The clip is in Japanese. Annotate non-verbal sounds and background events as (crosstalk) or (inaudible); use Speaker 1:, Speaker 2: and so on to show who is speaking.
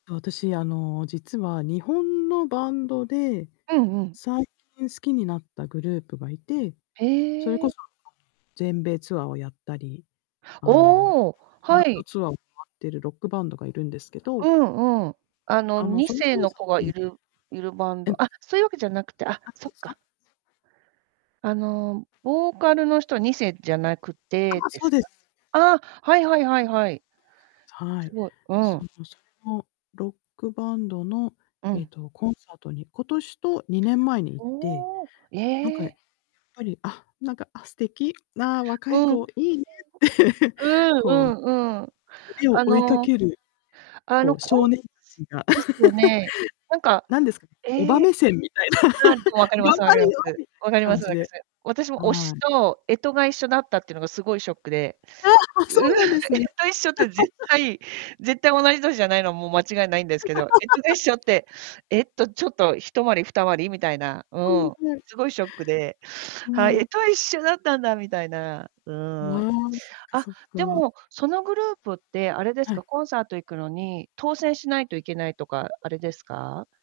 Speaker 1: あ、私、あの、実は日本のバンドで、
Speaker 2: うんうん。
Speaker 1: 最近好きになったグループがいて、
Speaker 2: へ
Speaker 1: それこ
Speaker 2: え。
Speaker 1: そ、あの、全米ツアーをやったり、あの、
Speaker 2: おお、
Speaker 1: ワ
Speaker 2: は
Speaker 1: ールド
Speaker 2: い。
Speaker 1: ツアーを回ってるロックバンドがいるんですけ
Speaker 2: う
Speaker 1: ど
Speaker 2: んうん。あの、
Speaker 1: あの、
Speaker 2: に
Speaker 1: その
Speaker 2: せい
Speaker 1: コン
Speaker 2: の
Speaker 1: サー
Speaker 2: 子が
Speaker 1: ト
Speaker 2: い
Speaker 1: に
Speaker 2: るいるバン
Speaker 1: えん。
Speaker 2: ドあ、そういうわけじゃなくて、あ、
Speaker 1: アプ
Speaker 2: そ
Speaker 1: リ
Speaker 2: っ
Speaker 1: つか？
Speaker 2: か。あの、ボーカルの人、2世じゃなくて
Speaker 1: ああ、
Speaker 2: で
Speaker 1: そう
Speaker 2: す
Speaker 1: で
Speaker 2: か？
Speaker 1: す。
Speaker 2: ああ、はいはいはいはい。
Speaker 1: は
Speaker 2: す
Speaker 1: い、
Speaker 2: ごい、うん。
Speaker 1: そのそう、ロックバンドの、
Speaker 2: う
Speaker 1: え
Speaker 2: ん。
Speaker 1: と、コンサートに、今年と2年前に行って、
Speaker 2: おお、え
Speaker 1: なんか、いや
Speaker 2: え！
Speaker 1: っぱり、あ、なんか、あ、素敵、な、若い
Speaker 2: うん、う
Speaker 1: 子、いいねって、(chuckles)
Speaker 2: ん、う
Speaker 1: こう、
Speaker 2: ーん、うんうん。
Speaker 1: 夢を
Speaker 2: あ
Speaker 1: 追いか
Speaker 2: の
Speaker 1: ける、
Speaker 2: あ
Speaker 1: こ
Speaker 2: の、
Speaker 1: う、
Speaker 2: こん
Speaker 1: 少年た
Speaker 2: す
Speaker 1: ちが
Speaker 2: ですよね。なん
Speaker 1: (chuckles)
Speaker 2: か、
Speaker 1: なんですね、おば
Speaker 2: ええ、
Speaker 1: 目線みたいな。
Speaker 2: ああ、でも分
Speaker 1: (laughs)
Speaker 2: かりま
Speaker 1: 頑
Speaker 2: す分か
Speaker 1: 張
Speaker 2: りま
Speaker 1: れよ、
Speaker 2: す、
Speaker 1: みたい
Speaker 2: 分
Speaker 1: な
Speaker 2: かりま
Speaker 1: 感
Speaker 2: す
Speaker 1: じ
Speaker 2: 分かす。
Speaker 1: で。
Speaker 2: 私私も推
Speaker 1: は
Speaker 2: し
Speaker 1: い。
Speaker 2: と干支が一緒だったってのが、すごいショックで、
Speaker 1: ああ、あ、そ
Speaker 2: うん、
Speaker 1: うなんですね。
Speaker 2: 干支一緒って絶
Speaker 1: (laughs)
Speaker 2: 対絶対、同じ歳じゃないのはもう間違いないんですけど、干支が一
Speaker 1: (laughs)
Speaker 2: 緒って、えっと、ちょっと、一回り、二回りみたいな、う
Speaker 1: うん、
Speaker 2: ーん、
Speaker 1: はい。
Speaker 2: すごいショックで、は
Speaker 1: は
Speaker 2: い、
Speaker 1: い。
Speaker 2: 干支は一緒だったんだみたいな。う
Speaker 1: う
Speaker 2: ーん。
Speaker 1: ーん、そっか
Speaker 2: あ、
Speaker 1: そっ
Speaker 2: で
Speaker 1: か。
Speaker 2: も、そのグループってあれです
Speaker 1: は
Speaker 2: か、
Speaker 1: い。
Speaker 2: コンサート行くのに当選しないと行けないとか、あれですか？